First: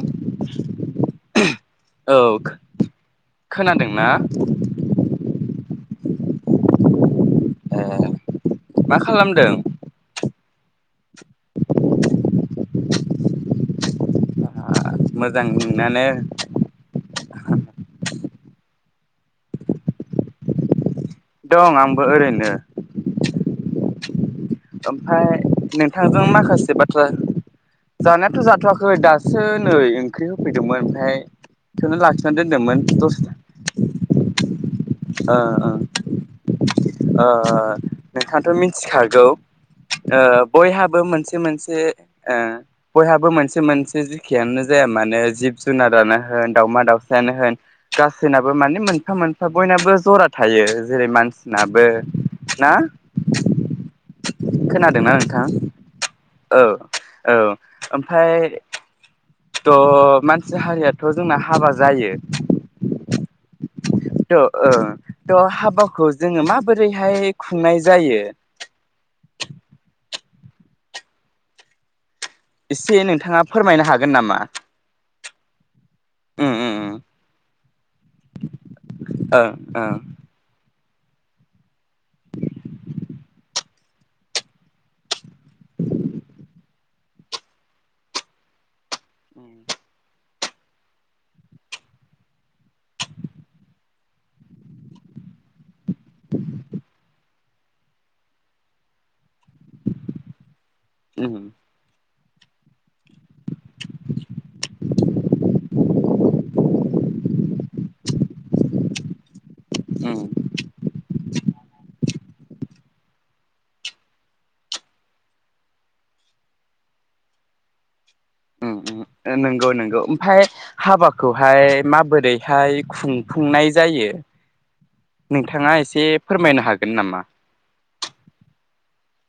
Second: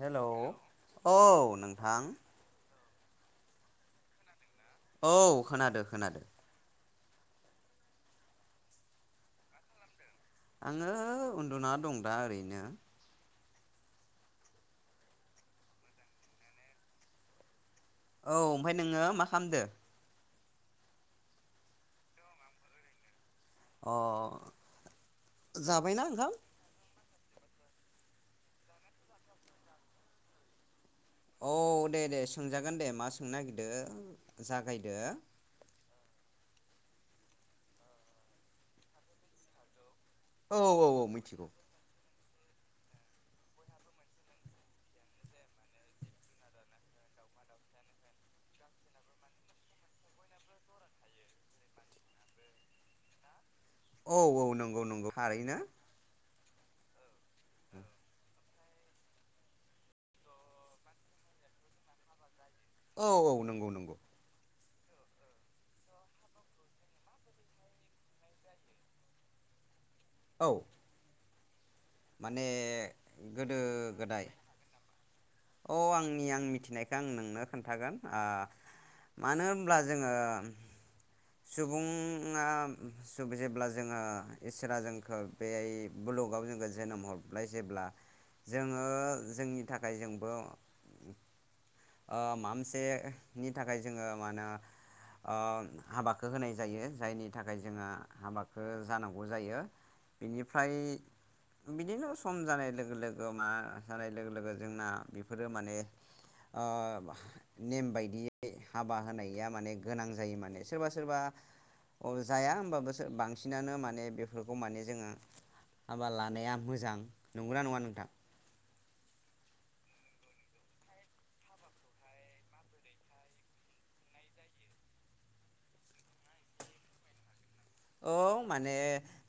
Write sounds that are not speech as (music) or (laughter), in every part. Hello औ नोंथां औ खोनादोंना औ खोनादो खोनादों ए मा खालामदों आङो उन्दुना दं दा ओरैनो (inaudible) आ मोजां नुनानै औ ओमफ्राय नोङो मा खामदो दं आंबो ओरैनो अ ओमफाय जाबायना नोंथांजों ओंखाम माखासे बाथ जानायाथ' जाथ'वाखै दासो नै ओंख्रि होफैदोंमोन ओमफ्राय औ बेखौनो दे दे लाखिनानै सोंजागोन दोनदोंमोन दे मा दसे सोंनो नागिरदों जागायदो। ओ ओ नोंथाङाथ' मिथिखागौ ओ औ औ औ बयहाबो मोनसे मिथिगौ मोनसे ओ बयहाबो मोनसे मोनसे जेखियानो जाया मानो जिब ओ जुनारानो होन दाावमा दाउसायानो होन गासैनाबो माने मोनफा मोनफा बयनाबो जरा थायो जेरै मानसिनाबो ना औ औ नंगौ नंगौ थारैनो ओ औ ओमफाय थ' मानसि हारियाथ' जोंना हाबा जायो औ औ नंगौ नंगौ अ ओ थ' हाबाखौ जोङो माबोरैहाय खुंनाय जायो? औ माने एसे नोंथाङा गोदो फोरमायनो हागोन गोदाय नामा? औ आंनि आं उम मिथिनायखो आं उम नोंनो खोन्थागोन ओ मानो उम होनब्ला ओं जोङो सुबुङा सु जेब्ला जोङो इसोरा जोंखो बेयाय बुलुगाव जोंखौ जोनोम हरबाय जेब्ला जोङो जोंनि थाखाय जों औ ओ मा मोनसेनि थाखाय जोङो मा होनो ओ हाबाखौ होनाय जायो जायनि थाखाय जोङो हाबाखौ जानांगौ। जायो बिनिफ्राय ओं उम बिदिनो सम जानाय लोगो लोगो मा जानाय लोगो लोगो जोंना बेफोरो माने ओ नेम बायदियै हाबा होनाय गैया माने गोनां उम जायो माने सोरबा सोरबा अ जाया होमबाबोसो बांसिनानो माने बेफोरखौ माने जोङो हाबा लानाया मोजां। नंगौना नङा नोंथां? ओम ओम अ नंगौ नंगौ ओमफाय हाबाखौहाय माबोरैहाय खुंफुंनाय जायो नोंथाङा एसे फोरमायनो हागोन नामा? औ माने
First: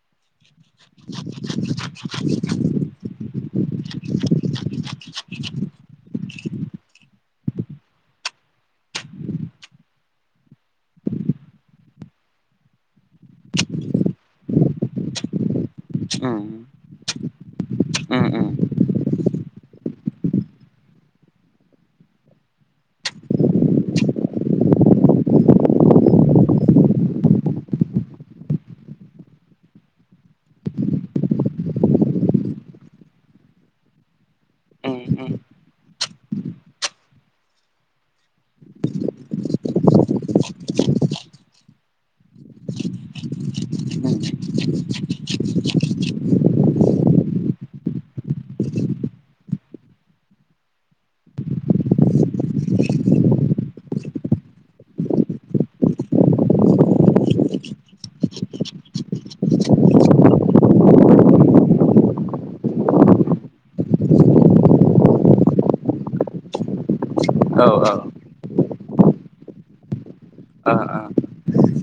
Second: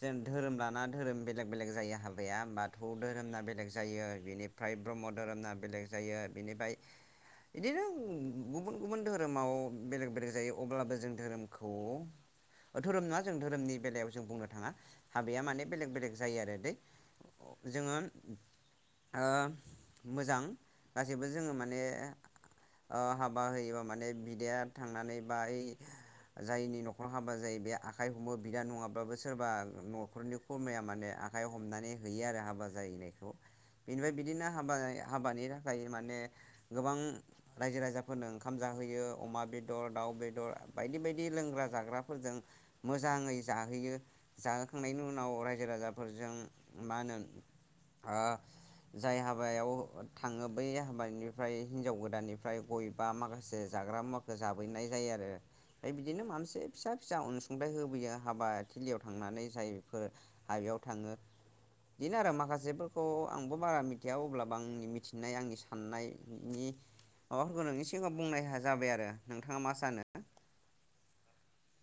जेन धोरोम लाना धोरोम बेलेग बेलेग जायो हाबाया बाथौ धोरोमना बेलेग जायो, बेनिफ्राय ब्रह्म धोरोमना बेलेग जायो बेनिफाय इदिनो गुबुन गुबुन धोरोमाव बेलेग बेलेग जायो अब्लाबो जों धोरोमखौ ओ धोरोम नङा। जों धोरोमनि बेलायाव जों बुंनो थाङा हाबाया माने बेलेग बेलेग उम जायो आरो दे जोङो। उम उम ओ मोजां गासैबो जोङो माने ओ हाबा होयोबा माने बिदाया थांनानै बा ओइ जायनि न'खराव हाबा जायो बे आ खाइ हमो बिदा नङाब्लाो सोरबा न'खरनि खुरमाया माने आखाइ हमनानै हैयो आरो हाबा जाहैनायखौ बेनिफ्राय बिदिनो हाबा उम उम हाबानि थाखाय माने गोबां रायजो राजाफोरनो ओंखाम जाहोयो अमा बेदर दाउ बेदर बायदि बायदि लोंग्रा जाग्राफोरजों मोजाङै जाहोयो जाहोखांनायनि उनाव रायजो राजाफोरजों मा होनो ओ जाय हाबायाव थाङो बै हाबानिफ्राय हिनजाव गोदाननिफ्राय गयबा माखासे जाग्रा मुवाखौ जाबोयनाय जायो आरो ओमफ्राय बिदिनो मोनसे फिसा फिसा अनसु निफाय होबोयो हाबा थिलियाव थांनानै जायफोर हाबायाव थाङो दिनो आरो माखासेफोरखौ आंबो बारा मिथिया अब्लाबो आंनि मिथिनाय आंनि साननायनि औ माबाफोरखौ नोंनि औ सिगाङाव बुंनो हा जाबाय आरो नोंथाङा मा सानो?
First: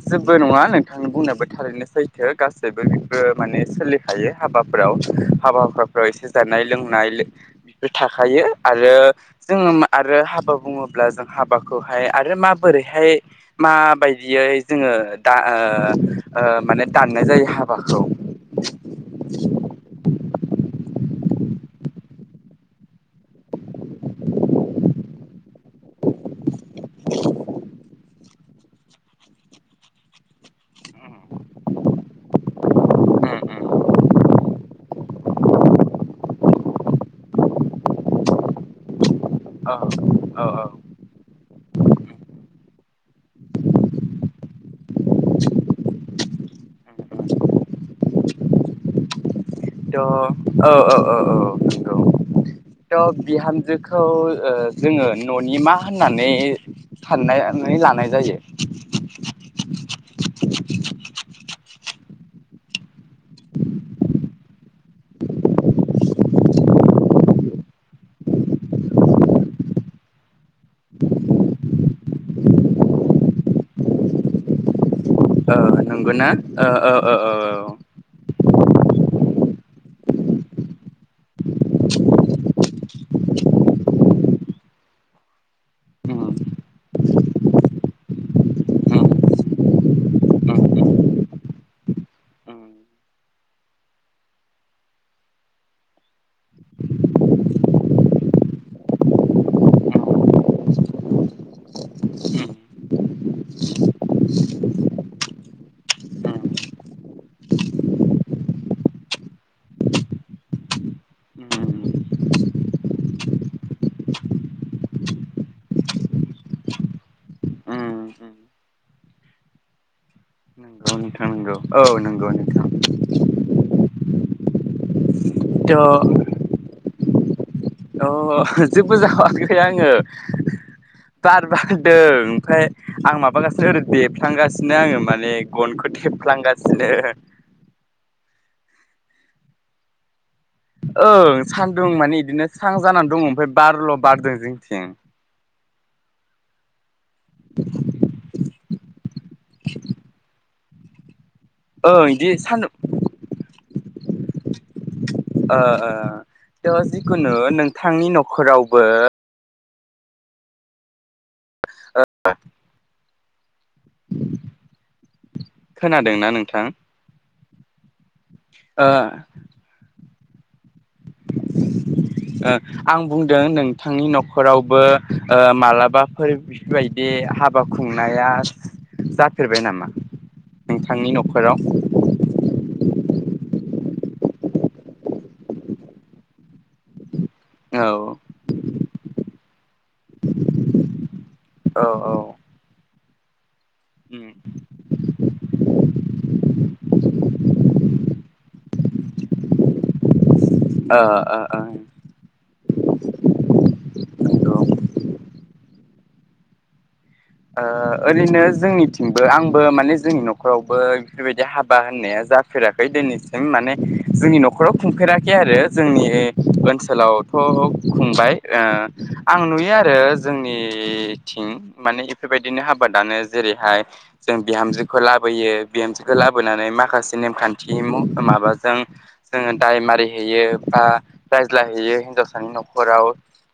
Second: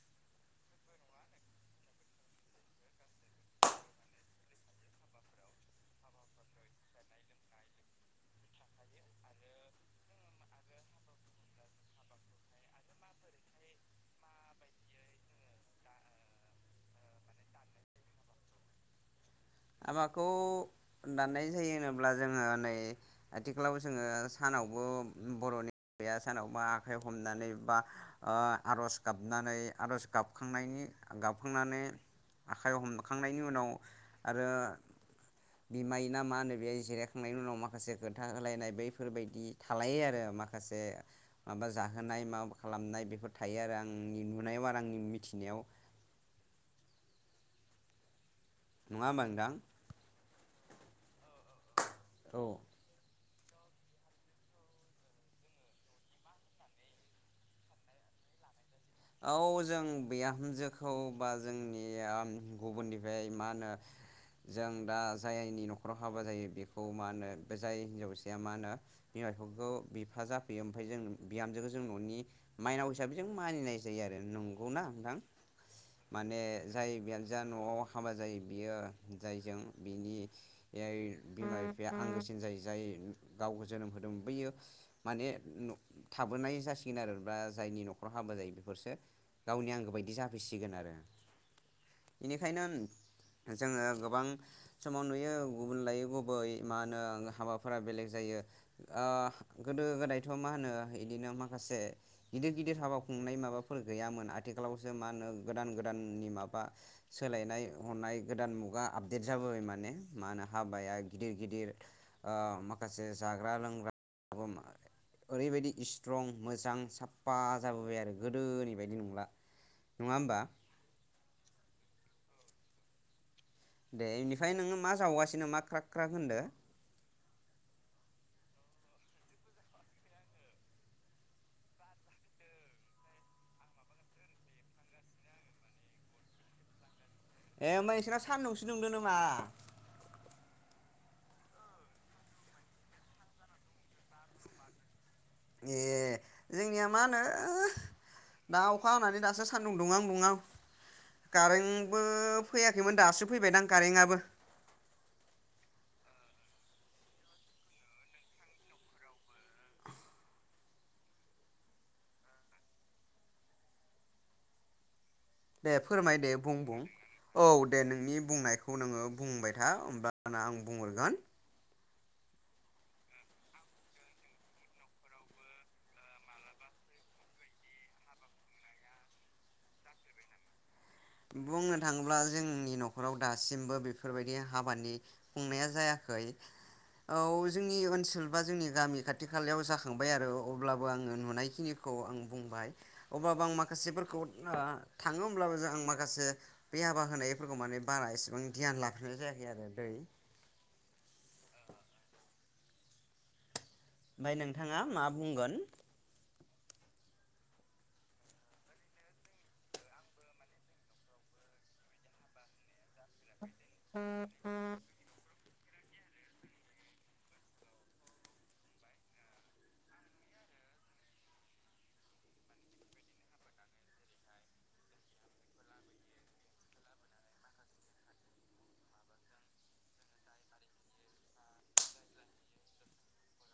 जोबो नङा नोंथांनि बुंनायाबो थारैनो सैथो गासैबो बेफोर माने सोलिखायो हाबाफ्राव। हाबा हुखाफ्राव एसे जानाय लोंनाय ले बेफोर थाखायो आरो जोङो आरो हाबा बुङोब्ला जों हाबाखौहाय आरो माबोरैहाय माबायदियै जोङो दा ओ ओ माने दाननाय जायो हाबाखौ। हाबाखौ दाननाय जायो होनोब्ला जोङो नै आथिखालाव जोङो सानावबो बर'नि हाबाया सानाव मा आखाइ हमनानै बा अ आर'ज गाबनानै आर'ज गाबखांनायनि गाबखांनानै आखाइ हमखांनायनि उनाव आरो बिमाय ना मा होनो बे जिरायखांनायनि उनाव माखासे खोन्था होलायनाय बैफोरबायदि औ थालायो आरो औ माखासे माबा जाहोनाय माबा खालामनाय बेफोर थायो आरो आंनि नुनायाव आरो आंनि मिथिनायाव नङा होमबा नोंदां? थ' औ औ औ औ। औ। थ' बिहामजोखौ ओ जोङो न'नि मा होननानै साननायनै लानाय जायो? औ जों बिहामजोखौ बा जोंनि गुबुननिफ्राय मा होनो जों दा जायनि न'खराव हाबा जायो बेखौ मा होनो जाय हिनजावसाया मा होनो बिमा बिफाखौ बिफा जाफैयो ओमफाय जों बिहामजोखौ जों न'नि माइनाव हिसाबै जों मानिनाय जा जायो आरो नोंगौना नोंथां ओ नंगौना? माने ओ जाय ओ ओ ओ बिहामजोआ औ न'आव हाबा जायो बियो जायजों बिनि एआइ बिमा बिफाया आंनिसिन जायो जाय गावखौ जोनोम होदोंमोन बैयो माने न' थाबोनाय जासिगोन आरो बा जायनि न'खराव हाबा जायो बे बुरसो नंगौ गावनि आंगो बायदि जाफैसिगोन आरो इनिखायनो जोङो गोबां समाव नुयो गुबुन लायै गुबै मा होनो हाबाफोरा बेलेग जायो ओ गोदो गोदायथ' मा होनो इदिनो माखासे गिदिर गिदिर हाबा खुंनाय माबा फोर गैयामोन आथिखालावसो मा होनो गोदान गोदाननि माबा सोलायनाय हनाय गोदान मुगा आपदेट जाबोबाय माने मा होनो हाबाया गिदिर गिदिर ओ माखासे जाग्रा लोंग्रा ओरैबायदि इस्ट्रं मोजां साफा जाबोबाय आरो। गोदोनि बायदि नंला नङा होमबा। गौ औ नंगौ नोंथां। दे इनिफाय नोङो मा जावगासि दिनो मा थ' क्राक क्राक होनदो? अ जेबो जावाखै आङो बार बारदों ओमफ्राय आं माबागासिनो ओरै देफ्लांगासिनो आङो माने गनखौ देफ्लांगासिनो ए होमबा इसोरना सान्दुंसो दुंदो नामा? ओं सान्दुं माने इदिनो स्रां जानानै दङ ओमफ्राय बारल' बारदों जोंथिं ए जोंनिया मा होनो ओ दा अखा हानानै दासो सान्दुं दुंआं दुंआं कारेंबो ओं इदि सान्दुं फैयाखैमोन दासो फैबायदां कारेंआबो। दा जिखुनु नोंथांनि न'खरावबो (unintelligible) दे फोरमाय खोनादोंना दे बुं नोंथां बुं औ दे नोंनि बुंनायखौ ओ नोङो बुंबाय था होमबा आना आं बुंहरगोन ओ आं बुंदों नोंथांनि न'खरावबो ओ मालाबाफोर बेफोरबायदि हाबा खुंनाया जाफेरबाय नामा? नोंथांनि न'खराव बुंनो थाङोब्ला जोंनि न'खराव दासिमबो बे फोरबायदि हाबानि खुंनाया जायाखै। औ जोंनि औ ओनसोल बा जोंनि गामि खाथि खालायाव जाखांबाय आरो अब्लाबो आङो नुनायखिनिखौ औ आं बुंबाय। अबाबो आं मा खासेफोरखौ उम ओ थाङो होमब्लाबो जों आं माख बे हाबा होनायफोरखौ माने बारा एसेबां ध्यान लाफेरनाय जायाखै आरो दै। ओ ओ ओं। ओमफाय नोंथाङा मा बुंगोन? ओ ओरैनो जोंनिथिंबो आंबो माने जोंनि न'खरावबो बेफोरबायदि हाबा होननाया जाफेराखै दिनैसिम। सिम माने जोंनि न'खराव खुंफेराखै आरो। जोंनि ओनसोलावथ' खुंबाय ओ आं नुयो आरो जोंनिथिं माने बेफोर बायदिनो हाबा दानो जेरैहाय जों बिहामजोखौ लाबोयो बिहामजोखौ लाबोनानै माखासे नेमखान्थि माबाजों जोङो दाय मारिहैयो बा रायज्लायहैयो हिनजावसानि न'खराव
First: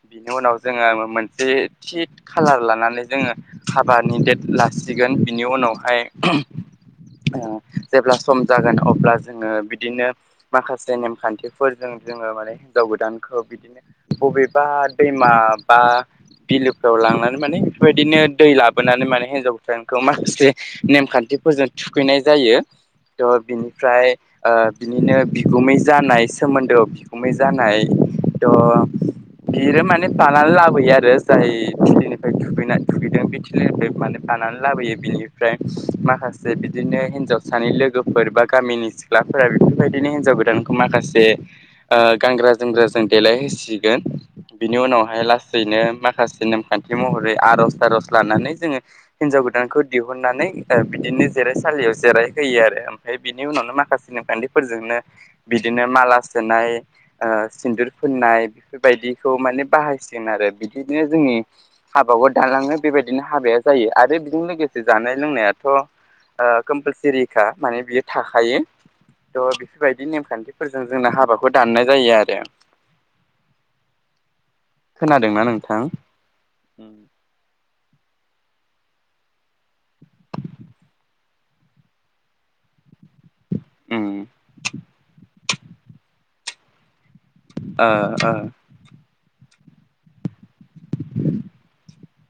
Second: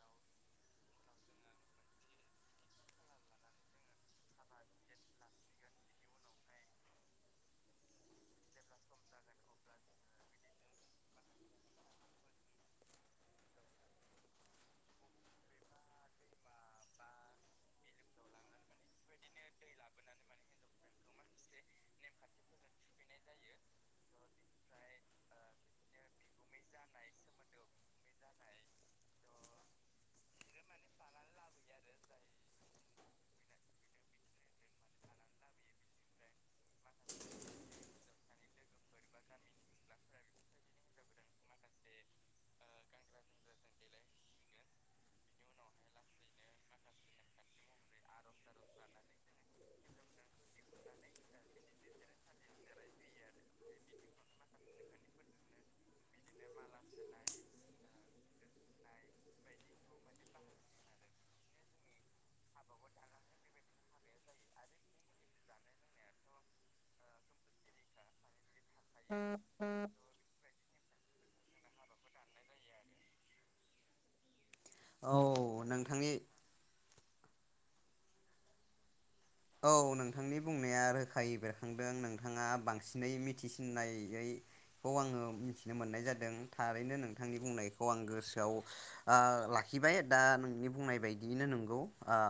बिनि उनाव जोङो मोनसे थि खालार लानानै जोङो। हाबानि देट लासिगोन बिनि उनावहाय ओ जेब्ला सम जागोन अब्ला जोङो बिदिनो माखासे नेमखान्थिफोरजों जोङो माने हिन्जाव गोदानखौ बिदिनो बबेबा दैमा बा बिलोफ्राव लांनानै माने बेफोरबायदिनो। दै लाबोनानै माने हिजाव गोदानखौ माखासे नेमखान्थिफोरजों थुखैनाय जायो तह बिनिफ्राय ओ बिनिनो बिगुमै जानाय सोमोन्दोआव बिगुमै जानाय थह बियो माने बानानै लाबोयो आरो जाय थिलिनिफ्रा थुखैनाय थुखै। (unintelligible) माने बानानै लाबोयो बिनिफ्राय माखासे बिदिनो हिनजावसानि लोगोफोर बा गामिनि सिख्लाफोरा बेफोरबायदिनो हिनजाव गोदानखौ माखासे ए ओ गानग्रा जोमग्रा जों देलायहोसिगोन बिनि उनावहाय लासैनो माखासे नेमखान्थि महरै आर'ज थार'ज। लानानै जोङो हिनजाव गोदानखौ दिहुननानै ओ बिदिनो जिरायसालियाव जिराय होयो आरो ओमफ्राय बिनि उनावनो माखासे नेमखान्थिफोरजोंनो बिदिनो माला सोनाय ओ सिन्धुर फुननाय बेफोर बायदिखौ माने बाहाय सिगोन आरो बिदिनो जोंनि हाबाखौ दानलां बेबायदिनो हाबाया जायो आरो बेजों लोगोसे जानाय लोंनाया दं,, ररथ कम्पालथोरिखा माने बियो थाखायो थह बेफोरबायदि नेमखान्थिफोरजों जोंनो हाबा माबाखौ दाननाय जायो आरो। औ खोनादोंना नोंथां? नोंथांनि औ नोंथांनि बुंनाया रोखायै बेरखांदों नोंथाङा बांसिनै उम मिथिसिन्नायैखौ आङो मिथिनो मोननाय जादों। थारैनो नोंङो नोंथांनि बुंनायखौ ओ आं ओ गोसोआव आ लाखिबाय दा नोंनि बुंनाय बायदियैनो नोंगौ ओ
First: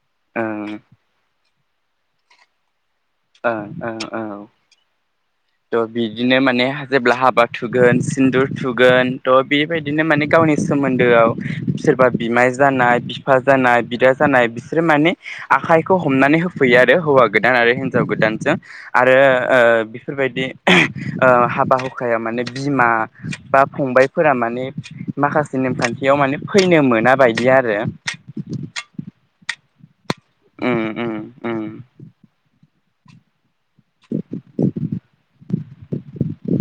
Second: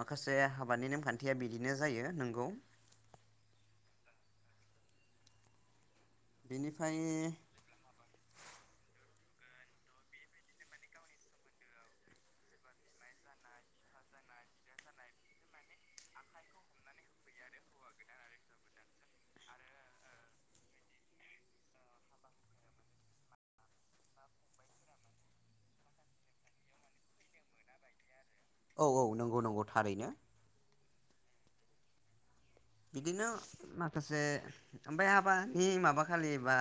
माखासे ओ हाबानि नेमखान्थि। बिदिनो जायो नोंगौ। ओ ओ औ। (unintelligible) बिदिनो माने बेनिफ्राय जेब्ला हाबा थुगोन सिन्दुर थुगोन। थ' बेबायदिनो माने गावनि सोमोन्दोआव सोरबा बिमाय जानाय बिफा जानाय बिदा जानाय बिसोरो माने आखाइखौ हमनानै होफैयो आरो हौवा गोदान आरो हिनजाव गोदानजों आरो ओ बेफोरबायदि (unintelligible) ओ हाबा हुखायाव माने बिमा बा फंबायफोरा माने माखासे नेमखान्थियाव माने फैनो मोना बायदि आरो। औ औ नोंगौ नोंगौ। थारैनो उम उम उम बिदिनो माखासे ओमफाय हाबानि माबा खालि बा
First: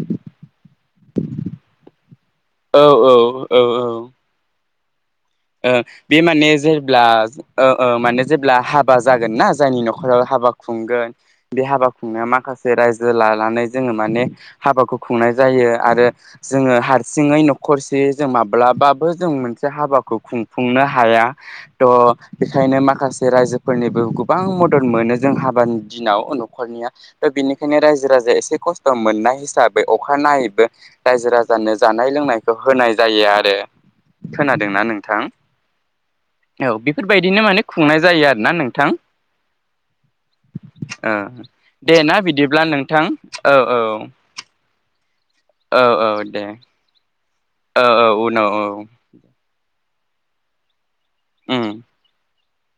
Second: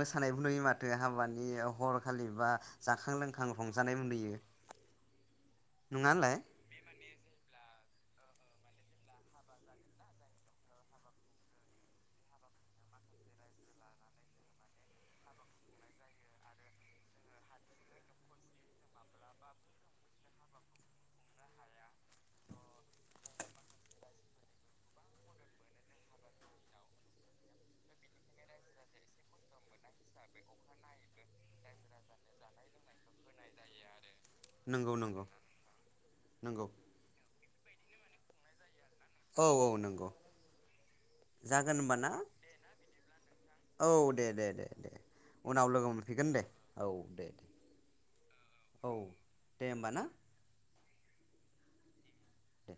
मोसानायबो नुयो माथो हाबानि हरखालि बा औ जाखां औ लोंखां औ औ रंजानायबो नुयो। ओ नङा बे होनलाय माने जेब्ला ओ ओ माने जेब्ला हाबा जागोन ना जायनि न'खराव हाबा खुंगोन बे हाबा खुंनायाव माखासे रायजो लानानै जोङो माने हाबाखौ खुंनाय जायो आरो जोङो हारसिङै न'खरसे जों माब्लाबाबो जों मोनसे हाबा खौ खुंफुंनो हाया थ' बेखायनो माखासे रायजोफोरनिबो गोबां मदद मोनो जों हाबानि दिनाव न'खरनिया त' बेनिखायनो रायजो राजाया एसे खस्थ' मोननाय हिसाबै अखानायैबो रायजो राजानो जानाय लोंनायखौ होनाय जायो आरो। खोनादोंना नंगौ नों--! थां नंगौ नंगौ औ बेफोरबायदिनो माने खुंनाय जायो आरोना नोंथां औ औ नंगौ ओ जागोन दे होमबा ना बिदिब्ला नोंथां औ औ दे दे दे दे उनाव औ लोगो औ मोनफैगोन दे औ दे दे औ औ उनाव औ दे होमबा ना उम दे